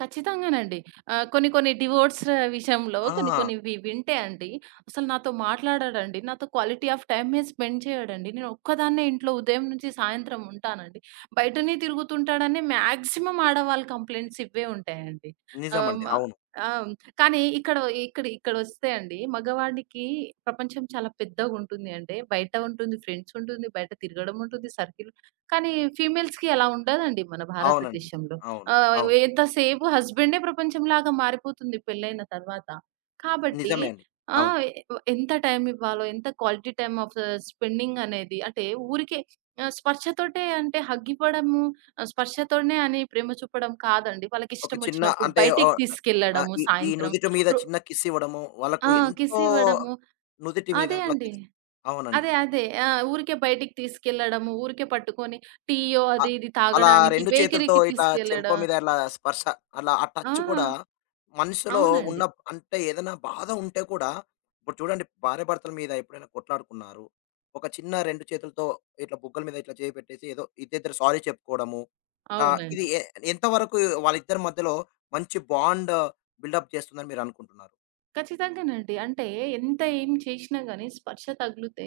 ఖచ్చితంగానండి. ఆహ్, కొన్ని కొన్ని డివోర్స్ విషయంలో కొన్ని ఆ! కొన్నివి వింటే అండి, అసలు నాతో మాట్లాడడండి. నాతో క్వాలిటీ ఆఫ్ టైమే స్పెండ్ చేయడండి. నేనొక్కదాన్నే ఇంట్లో ఉదయం నుంచి సాయంత్రం ఉంటానండి. బయటనే తిరుగుతుంటాడని మాక్సిమం ఆడవాళ్ళ కంప్లెయింట్స్ ఇవ్వే ఉంటాయండి. ఆహ్, నిజమండి. హ్మ్. అవును. ఆహ్, కానీ ఇక్కడ ఇక్కడ ఇక్కడొస్తే అండి, మగవాడికి ప్రపంచం చాలా పెద్దగుంటుంది అంటే బయట ఉంటుంది, ఫ్రెండ్స్ ఉంటుంది, బయట తిరగడం ఉంటుంది, సర్కిల్ కానీ, ఫీమేల్స్‌కి అలా ఉండదండి, మన అవునండి. భారతదేశంలో. అవును. ఆహ్, అవును. ఎంత సేపు హస్బెండే ప్రపంచం లాగా మారిపోతుంది పెళ్లయిన తరువాత. కాబట్టి నిజమే అండి. ఆ! అవును. ఎ ఎంత టైమ్ ఇవ్వాలో, ఎంత క్వాలిటీ టైమ్ ఆఫ్ స్పెండింగనేది అంటే ఊరికే స్పర్శతోటే అంటే హగ్ ఇవ్వడము, స్పర్శతోనే అని ప్రేమ చూపడం కాదండి. వాళ్ళకి ఒక చిన్న ఇష్టమచ్చినప్పుడు అంటే బయటికి ఓహ్, అ తీసుకెళ్ళడము ఈ ఈ సాయంత్రం. నుదిటి మీద రో చిన్న కిస్ ఇవ్వడము, వాళ్లకు ఆ! కిస్ ఎంతో ఇవ్వడము నుదిటి మీద అదే అట్లా అండి. కిస్ అవునండి. అదే, అదే. ఆ! ఊరికే బయటికి తీసుకెళ్లడము, ఊరికే పట్టుకొని టీయో ఆ! అది ఇది అలా తాగడానికి 2 చేతులతో బేకరీకి ఇట్లా చెంప తీసుకెళ్ళడం. మీద ఇలా స్పర్శ, అలా ఆ టచ్ ఆహా! గూడా, మనసులో ఉన్న అవునండి. అంటే ఏదైనా బాధ ఉంటే కూడా, ఇప్పుడు చూడండి భార్యాభర్తల మీద ఎప్పుడైనా కొట్లాడుకున్నారు. ఒక చిన్న 2 చేతులతో ఇట్లా బుగ్గల మీద ఇట్లా చెయ్యి పెట్టేసి ఏదో ఇద్దరిద్దరు సారీ చెప్పుకోవడము ఆ! ఇది అవునండి. ఎ ఎంతవరకు వాళ్ళిద్దరి మధ్యలో మంచి బాండ్ బిల్డ్‌అప్ చేస్తుందని మీరనుకుంటున్నారు? ఖచ్చితంగానండి. అంటే ఎంత ఏమి చేసినా గాని స్పర్శ తగిలితే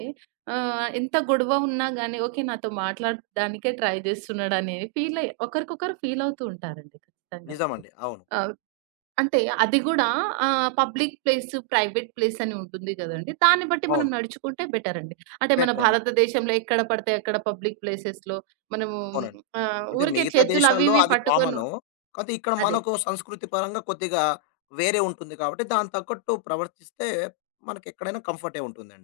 ఆహ్, ఎంత గొడవ ఉన్నా గాని ఓకే నాతో మాట్లాడడానికే ట్రై చేస్తున్నాడనేవి, ఫీలయి ఒకరికొకరు ఫీలవుతూ ఉంటారండి. ఖచ్చితంగా వాళ్ళు. నిజమండి. అవును. ఆహ్, అంటే అది గూడా ఆహ్, పబ్లిక్ ప్లేసు, ప్రైవేట్ ప్లేసు అని ఉంటుంది గదండీ! దాన్ని బట్టి మనం అవును. నడుచుకుంటే బెటరండి. అంటే మన బెటరవును. భారతదేశంలో ఎక్కడ పడితే అక్కడ పబ్లిక్ ప్లేసేస్‌లో మనము అవునండి. ఆహ్, అంటే ఊరికే మిగతా చేతులు అవి దేశాల్లో ఇవి అది పట్టుకొను కామను. కాపోతే ఇక్కడ అదే. మనకు సంస్కృతి పరంగా కొద్దిగా వేరే ఉంటుంది కాబట్టి, దానికి తగ్గట్టు ప్రవర్తిస్తే మనకెక్కడైనా కంఫర్టే ఉంటుందండి.